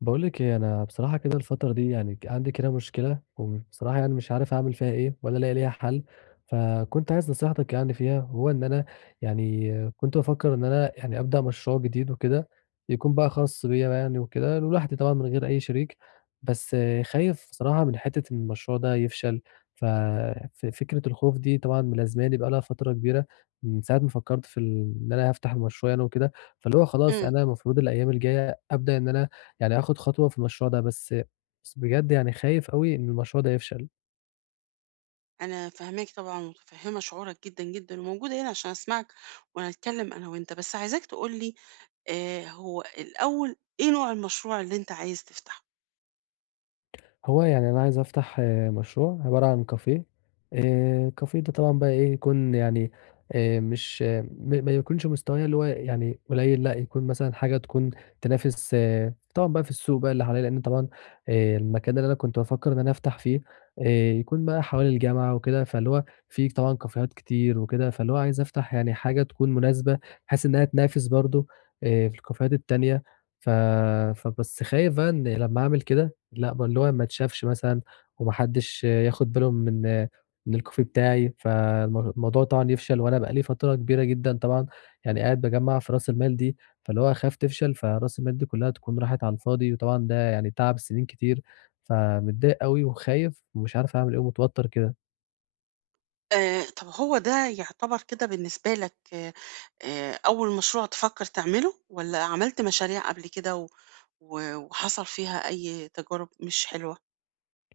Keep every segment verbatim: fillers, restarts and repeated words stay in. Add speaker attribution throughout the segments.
Speaker 1: باقول لِك إيه، أنا بصراحة كده الفترة دي يعني ك عندي كده مشكلة، وبصراحة يعني مش عارف أعمل فيها إيه ولا ألاقي ليها حل، فكنت عايز نصيحتِك يعني فيها، وهو إن أنا يعني كنت بافكّر إن أنا يعني أبدأ مشروع جديد وكده، يكون بقى خاص بيّا يعني وكده، لوحدي طبعًا من غير أي شريك، بس خايف بصراحة من حتّة إن المشروع ده يفشل، ف ف فكرة الخوف دي طبعًا ملازماني بقى لها فترة كبيرة، من ساعة ما فكّرت في ال إن أنا هافتح المشروع يعني وكده، فاللي هو خلاص
Speaker 2: امم،
Speaker 1: أنا المفروض الأيام الجاية أبدأ إن أنا يعني آخُد خطوة في المشروع ده، بس بس بجد يعني خايف أوي إن المشروع ده يفشل.
Speaker 2: أنا فاهماك طبعًا ومتفهمة شعورك جدًا، جدًا، وموجودة هنا عشان أسمعك وهنتكلم أنا وأنت، بس عايزاك تقول لي آآ، هو الأول إيه نوع المشروع اللي أنت عايز تفتحه؟
Speaker 1: هو يعني أنا عايز أفتح آآ مشروع عبارة عن كافيه، آآ الكافيه ده طبعًا بقى إيه، يكون يعني آآ مش آه، م ما يكونش مستواه اللي هو يعني قليل، لأ يكون مثلًا حاجة تكون تنافس آه، طبعًا بقى في السوق بقى اللي حواليّا، لإن طبعًا آآ المكان اللي أنا كنت بافكر إن أنا أفتح فيه آآ يكون بقى حوالي الجامعة وكده، فاللي هو في طبعًا كافيهات كتير وكده، فاللي هو عايز أفتح يعني حاجة تكون مناسبة بحيث إنها تنافس برضه آآ في الكافيهات التانية، ف فبس خايف بقى إن لمّا أعمل كده لأ، ما اللي هو ما اتشافش مثلًا وما حدّش ياخُد باله من من الCoffee بتاعي، فالم الموضوع طبعًا يفشل وأنا بقى لي فترة كبيرة جدًا طبعًا يعني قاعد باجمّع في رأس المال دي، فاللي هو أخاف تفشل، فرأس المال دي كُلّها تكون راحت على الفاضي وطبعًا ده يعني تعب سنين كتير، فمتضايق أوي وخايف ومش عارف أعمل إيه ومتوتّر كده.
Speaker 2: آآ، طب هو ده يعتبر كده بالنسبة لك، آآ، أول مشروع تفكر تعمله، والّا عملت مشاريع قبل كده و و وحصل فيها أي تجارب مش حلوة؟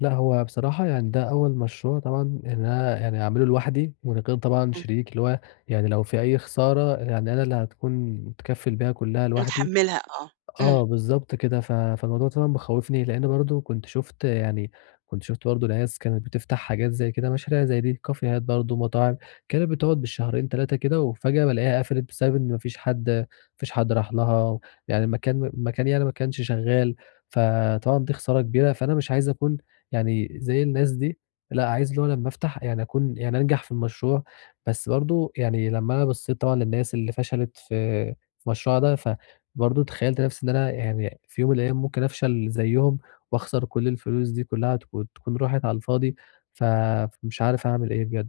Speaker 1: لأ، هو بصراحة يعني ده أول مشروع طبعًا إن أنا يعني أعمله لوحدي من غير طبعًا
Speaker 2: امم،
Speaker 1: شريك، اللي هو يعني لو في أي خسارة يعني أنا اللي هتكون متكفّل بيها كُلّها لوحدي.
Speaker 2: متحملها، آه. امم.
Speaker 1: آه، بالضبط كده، ف فالموضوع طبعًا مخوّفني، لإن برضه كنت شُفت يعني كنت شُفت برضه ناس كانت بتفتح حاجات زي كده، مشاريع زي دي، كافيهات برضه، مطاعم، كانت بتقعد بالشهرين تلاتة كده، وفجأة بالاقيها قفلت بسبب إن ما فيش حد ما فيش حد راح لها، يعني المكان المكان يعني ما كانش شغال، فطبعًا دي خسارة كبيرة، فأنا مش عايز أكون يعني زي الناس دي، لأ، عايز اللي هو لمّا أفتح يعني أكون يعني أنجح في المشروع، بس برضه يعني لمّا أنا بصّيت طبعًا للناس اللي فشلت في في المشروع ده، ف برضه تخيّلت نَفْسي إن أنا يعني في يوم من الأيام ممكن أفشل زيّهم وأخسر كل الفلوس دي كُلّها تكون تكون راحت على الفاضي، ف فمش عارف أعمل إيه بجد.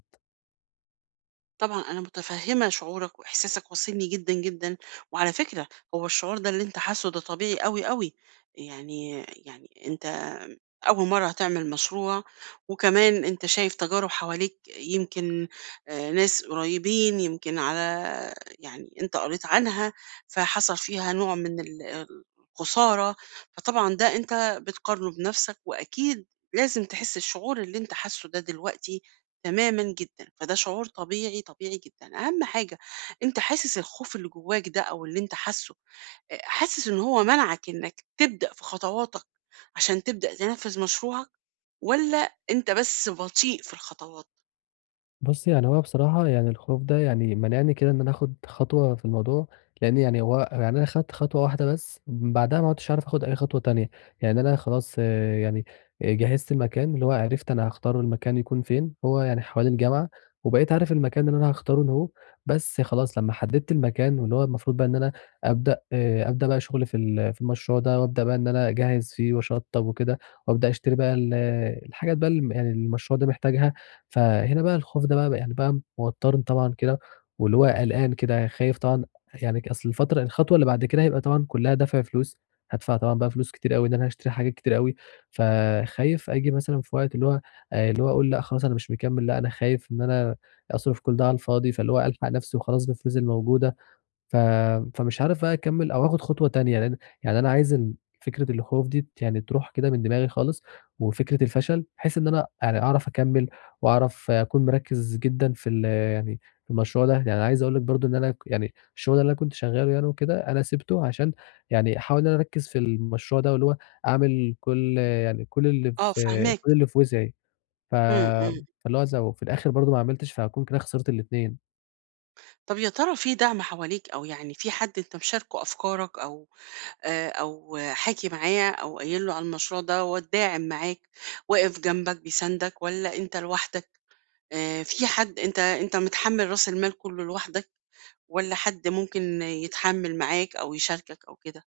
Speaker 2: طبعًا أنا متفهمة شعورك وإحساسك واصلني جدًا، جدًا، وعلى فكرة، هو الشعور ده اللي أنت حاسه ده طبيعي أوي، أوي، يعني يعني أنت أول مرّة هتعمل مشروع، وكمان أنت شايف تجارب حواليك يمكن، آآ، ناس قريبين يمكن، على يعني أنت قريت عنها، فحصل فيها نوع من ال الخسارة، فطبعًا ده أنت بتقارنه بنفسك، وأكيد لازم تحس الشعور اللي أنت حاسه ده دلوقتي تمامًا جدًا، فده شعور طبيعي، طبيعي جدًا. أهم حاجة أنت حاسس الخوف اللي جواك ده أو اللي أنت حاسّه، آآ حاسس إن هو منعك إنك تبدأ في خطواتك عشان تبدأ تنفّذ مشروعك، والّا أنت بس بطيء في الخطوات؟
Speaker 1: بُصّي، يعني هو بصراحة يعني الخوف ده يعني مانعني كده إن أنا آخُد خطوة في الموضوع، لإن يعني هو يعني أنا خدت خطوة واحدة بس، بعدها ما عُدتش عارف آخُد أي خطوة تانية، يعني أنا خلاص آآ يعني آآ جهّزت المكان، اللي هو عرفت أنا هاختار المكان يكون فين، هو يعني حوالي الجامعة، وبقيت عارف المكان اللي أنا هاختاره إن هو بس خلاص لمّا حددت المكان واللي هو المفروض بقى إن أنا أبدأ آآ أبدأ بقى شُغل في ال في المشروع ده، وأبدأ بقى إن أنا أجهّز فيه وأشطّب وكده، وأبدأ أشتري بقى ال الحاجات بقى الم يعني المشروع ده محتاجها. فهنا بقى الخوف ده بقى يعني بقى موتّرني طبعًا كده، واللي هو قلقان كده خايف طبعًا يعني أصل الفترة الخطوة اللي بعد كده هيبقى طبعًا كلّها دفع فلوس، هادفع طبعًا بقى فلوس كتير أوي إن أنا هاشتري حاجات كتير أوي، فخايف آجي مثلًا في وقت اللي هو آآ، اللي هو أقول لأ خلاص أنا مش مكمّل، لأ أنا خايف إن أنا أصرف كل ده على الفاضي، فاللي هو ألحق نفسي وخلاص بالفلوس الموجودة. ف فمش عارف بقى أكمّل أو آخُد خطوة تانية، لإن يعني أنا عايز ال فكرة الخوف دي يعني تروح كده من دماغي خالص، وفكرة الفشل بحيث إن أنا يعني أعرف أكمّل وأعرف أكون مركّز جدًا في ال يعني في المشروع ده، يعني عايز أقول لك برضه إن أنا ك يعني الشغل اللي أنا كنت شغّاله يعني وكده، أنا سِبته عشان يعني أحاول إن أنا أركّز في المشروع ده واللي هو أعمل كل يعني كل اللي
Speaker 2: آه،
Speaker 1: في كل
Speaker 2: فاهماك.
Speaker 1: اللي في وسعي، ف
Speaker 2: إمم، إمم.
Speaker 1: فاللي هو ز وفي الآخِر برضه ما عملتش، فهاكون كده خسرت الاتنين.
Speaker 2: طَب يا ترى في دعم حواليك، أو يعني في حد أنت مشاركه أفكارك، أو آآ أو حاكي معاه، أو قايل له على المشروع دوّة داعم معاك، واقف جنبك بيساندك، والّا أنت لوحدك؟ آآ في حد، أنت أنت متحمّل رأس المال كُلّه لوحدك، والّا حد ممكن يتحمّل معاك أو يشاركك أو كده؟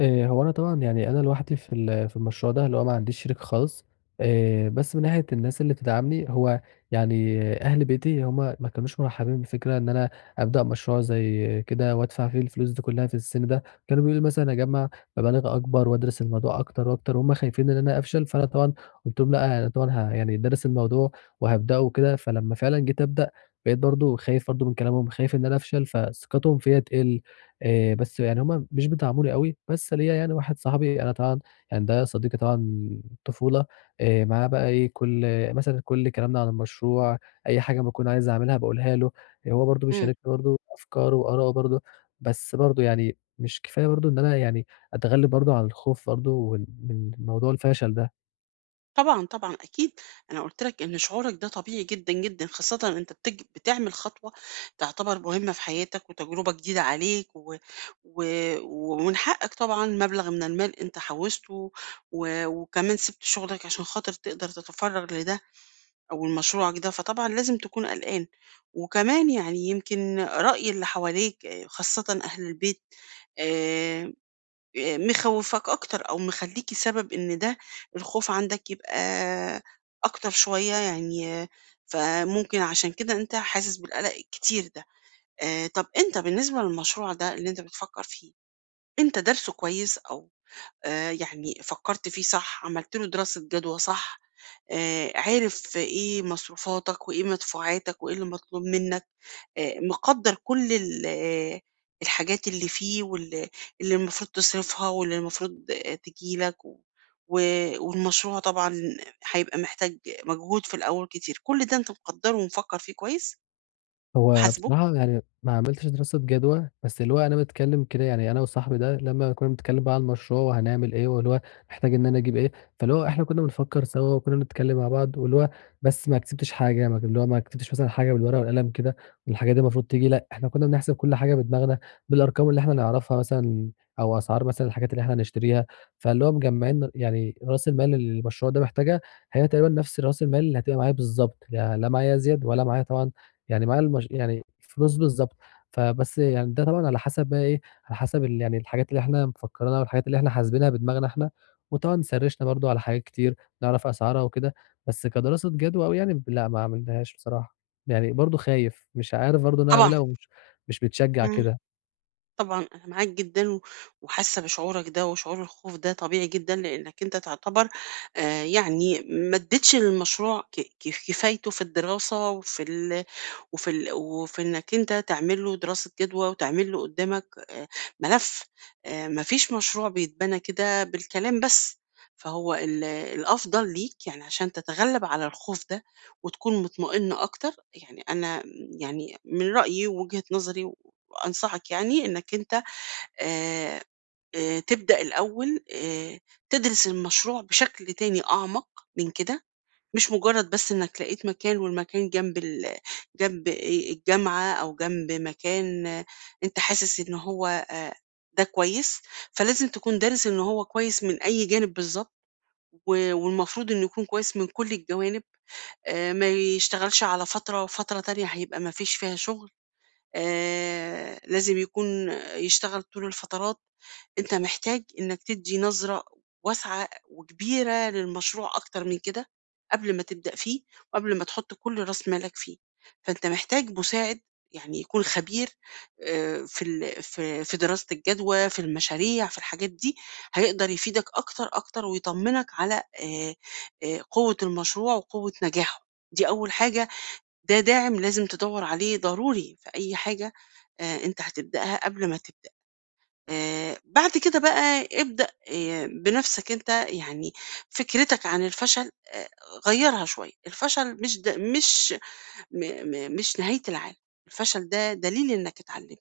Speaker 1: آآ هو أنا طبعًا يعني أنا لوحدي في ال في المشروع ده، اللي هو ما عنديش شريك خالص، آآ بس من ناحية الناس اللي بتدعمني، هو يعني أهل بيتي هم ما كانوش مرحّبين بفكرة إن أنا أبدأ مشروع زي كده وأدفع فيه الفلوس دي كلّها في السِن ده، كانوا بيقولوا لي مثلًا أجمّع مبالغ أكبر وأدرس الموضوع أكتر وأكتر، وهم خايفين إن أنا أفشل، فأنا طبعًا قُلت لهم: "لأ، أنا طبعًا ه يعني دارس الموضوع وهابدأه وكده." فلمّا فعلًا جيت أبدأ، بقيت برضه خايف برضه من كلامهم، خايف إن أنا أفشل، فثقتهم فيّا تقِل. آآ بس يعني هم مش بتاع عمري أوي، بس ليّا يعني واحد صاحبي أنا طبعًا يعني ده صديقي طبعًا طفولة، آآ معاه بقى إيه، كل مثلًا كل كلامنا عن المشروع، أي حاجة أمّا أكون عايز أعملها باقولها له، آه، هو برضه
Speaker 2: إمم.
Speaker 1: بيشاركني برضه أفكاره وآراءه برضه، بس برضه يعني مش كفاية برضه إن أنا يعني أتغلب برضه على الخوف برضه وال من موضوع الفشل ده.
Speaker 2: طبعًا، طبعًا أكيد. أنا قُلت لك إن شعورك ده طبيعي جدًا، جدًا، خاصةً أنت بتج بتعمل خطوة تعتبر مهمة في حياتك وتجربة جديدة عليك، و و ومن حقك طبعًا مبلغ من المال أنت حوّشته، و وكمان سِبت شغلك عشان خاطر تقدر تتفرّغ لده. أول مشروعك ده، فطبعًا لازم تكون قلقان، وكمان يعني يمكن رأي اللي حواليك، آآ، خاصةً أهل البيت، آآ، مخوّفاك أكتر، أو مخلّيك سبب إن ده الخوف عندك يبقى أكتر شوية يعني، آه، فممكن عشان كده أنت حاسس بالقلق الكتير ده. آآ، طَب أنت بالنسبة للمشروع ده اللي أنت بتفكّر فيه، أنت دارسه كويس؟ أو آآ يعني فكّرت فيه صح، عملت له دراسة جدوى صح، آآ عِرِف إيه مصروفاتك وإيه مدفوعاتك وإيه اللي مطلوب منّك، آآ مقدّر كل ال آه، الحاجات اللي فيه، وال اللي المفروض تصرفها، واللي المفروض تيجي لك، و و والمشروع طبعًا هيبقى محتاج مجهود في الأول كتير. كل ده أنت مقدّره ومفكّر فيه كويس
Speaker 1: هو
Speaker 2: وحاسبه؟
Speaker 1: بصراحة يعني ما عملتش دراسة جدوى، بس اللي هو أنا باتكلّم كده يعني أنا وصاحبي ده لمّا كُنّا بنتكلّم بقى على المشروع وهنعمل إيه، واللي هو محتاج إن أنا أجيب إيه، فاللي هو إحنا كُنّا بنفكّر سوا وكُنّا بنتكلّم مع بعض واللي هو بس ما كسبتش حاجة، ما اللي هو ما كسبتش مثلًا حاجة بالورقة والقلم كده والحاجات دي المفروض تيجي لأ، إحنا كُنّا بنحسب كل حاجة بدماغنا، بالأرقام اللي إحنا نعرفها مثلًا أو أسعار مثلًا الحاجات اللي إحنا هنشتريها، فاللي هو مجمّعين يعني رأس المال اللي المشروع ده محتاجها، هي تقريبًا نفس رأس المال اللي هتبقى معايا بالضبط، لا لا معايا زيادة ولا معايا طبعًا يعني معايا المش يعني الفلوس بالضبط، فبس يعني ده طبعًا على حسب بقى إيه، على حسب ال يعني الحاجات اللي إحنا مفكرينها والحاجات اللي إحنا حاسبينها بدماغنا إحنا، وطبعًا سرِّشنا برضه على حاجات كتير، نعرف أسعارها وكده، بس كدراسة جدوى أوي يعني لأ ما عملتهاش بصراحة، يعني برضه خايف، مش عارف برضه إن أنا
Speaker 2: طبعًا.
Speaker 1: أعملها ومش مش متشجّع
Speaker 2: إمم.
Speaker 1: كده.
Speaker 2: طبعًا أنا معاك جدًا، و وحاسة بشعورك ده، وشعور الخوف ده طبيعي جدًا، لإنك أنت تعتبر، آآ يعني، ما اديتش للمشروع ك ك كفايته في الدراسة، وفي ال وفي ال وفي إنك أنت تعمل له دراسة جدوى، وتعمل له قدامك آآ ملف. آآ ما فيش مشروع بيتبنى كده بالكلام بس، فهو ال الأفضل ليك يعني عشان تتغلب على الخوف ده، وتكون مطمئن أكتر. يعني أنا يعني من رأيي ووجهة نظري، وأنصحك يعني إنك أنت، آآ آآ تبدأ الأول آآ تدرس المشروع بشكل تاني أعمق من كده. مش مجرد بس إنك لقيت مكان، والمكان جنب ال جنب آآ الجامعة، أو جنب مكان أنت حاسس إن هو آآ ده كويس. فلازم تكون دارس إن هو كويس من أي جانب بالضبط، و والمفروض إنه يكون كويس من كل الجوانب. آآ ما يشتغلش على فترة وفترة تانية هيبقى ما فيش فيها شغل. آآ، لازم يكون يشتغل طول الفترات. أنت محتاج إنك تدّي نظرة واسعة وكبيرة للمشروع أكتر من كده، قبل ما تبدأ فيه، وقبل ما تحُط كل راس مالك فيه. فأنت محتاج مساعد، يعني يكون خبير، آآ، في ال في في دراسة الجدوى، في المشاريع، في الحاجات دي، هيقدر يفيدك أكتر، أكتر، ويطمّنك على آآ، آآ، قوة المشروع وقوة نجاحه. دي أول حاجة. ده داعم لازم تدوّر عليه ضروري في أي حاجة آآ أنت هتبدأها قبل ما تبدأ. آآ بعد كده بقى ابدأ آآ بنَفْسك أنت، يعني فكرتك عن الفشل، آآ غيّرها شوية. الفشل مش د مش م م مش نهاية العالم، الفشل ده دليل إنّك اتعلّمت،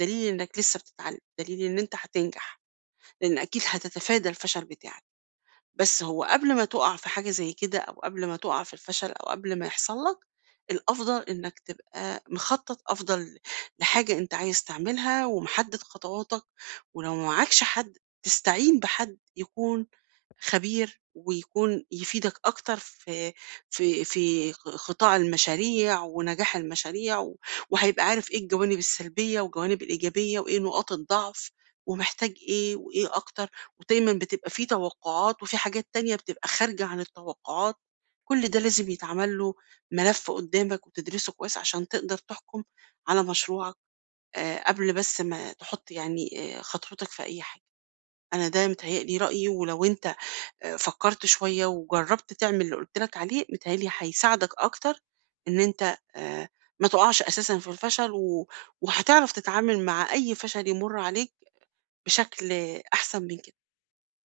Speaker 2: دليل إنّك لسّه بتتعلّم، دليل إن أنت هتنجح، لإن أكيد هتتفادى الفشل بتاعك. بس هو قبل ما تُقع في حاجة زي كده، أو قبل ما تُقع في الفشل، أو قبل ما يحصل لك، الأفضل إنّك تبقى مخطّط أفضل لحاجة أنت عايز تعملها، ومحدد خطواتك. ولو ما معاكش حد، تستعين بحد يكون خبير، ويكون يفيدك أكتر في في في خ- خطاع المشاريع ونجاح المشاريع، و- وهيبقى عارف إيه الجوانب السلبية والجوانب الإيجابية، وإيه نقاط الضعف، ومحتاج إيه وإيه أكتر. ودايما بتبقى فيه توقعات، وفي حاجات تانية بتبقى خارجة عن التوقعات. كل ده لازم يتعمل له ملف قدامك، وتدرسه كويس عشان تقدر تحكم على مشروعك، آه، قبل بس ما تحط يعني، آه، خطوتك في أي حاجة. أنا ده متهيألي رأيي، ولو أنت آآ فكّرت شوية، وجرّبت تعمل اللي قُلت لك عليه، متهيأ لي هيساعدك أكتر إن أنت، آآ ما تُقعش أساسًا في الفشل، و وهتعرف تتعامل مع أي فشل يمُر عليك بشكل أحسن من كده.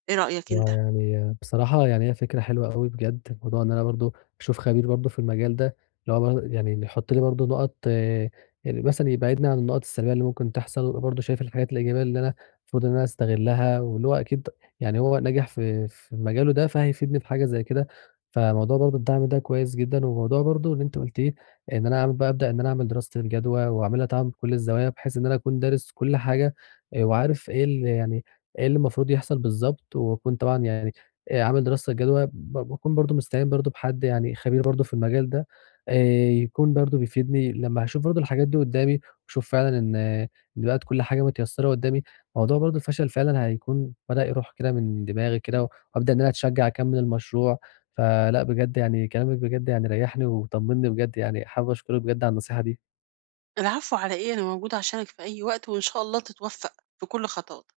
Speaker 2: إيه رأيك أنت؟
Speaker 1: ويعني بصراحة يعني هي فكرة حلوة أوي بجد، موضوع إن أنا برضه أشوف خبير برضه في المجال ده، اللي هو بر يعني اللي يحط لي برضه نقط آه، يعني مثلًا يبعدني عن النقط السلبية اللي ممكن تحصل، ويبقى برضه شايف الحاجات الإيجابية اللي أنا المفروض إن أنا أستغلها، واللي هو أكيد يعني هو ناجح في في مجاله ده، فهيفيدني في حاجة زي كده، فموضوع برضه الدعم ده كويس جدًا، وموضوع برضه اللي أنت قُلتيه إن أنا أعمل بقى أبدأ إن أنا أعمل دراسة الجدوى، وأعملها طبعًا بكل الزوايا، بحيث إن أنا أكون دارس كل حاجة آآ، وعارف إيه ال يعني إيه اللي المفروض يحصل بالضبط، وأكون طبعًا يعني آآ عامل دراسة جدوى ب باكون برضه مستعين برضه بحد يعني خبير برضه في المجال ده، آآ يكون برضه بيفيدني لمّا هاشوف برضه الحاجات دي قدّامي، واشوف فعلًا إن آه، إن بقت كل حاجة متيسّرة قدّامي، موضوع برضه الفشل فعلًا هيكون بدأ يروح كده من دماغي كده، وأبدأ إن أنا أتشجع أكمّل المشروع، فلأ بجد يعني كلامِك بجد يعني ريّحني وطمّني بجد يعني، حابب أشكرِك بجد على النصيحة دي.
Speaker 2: العفو على إيه، أنا موجودة عشانك في أي وقت، وإن شاء الله تتوفّق في كل خطواتك.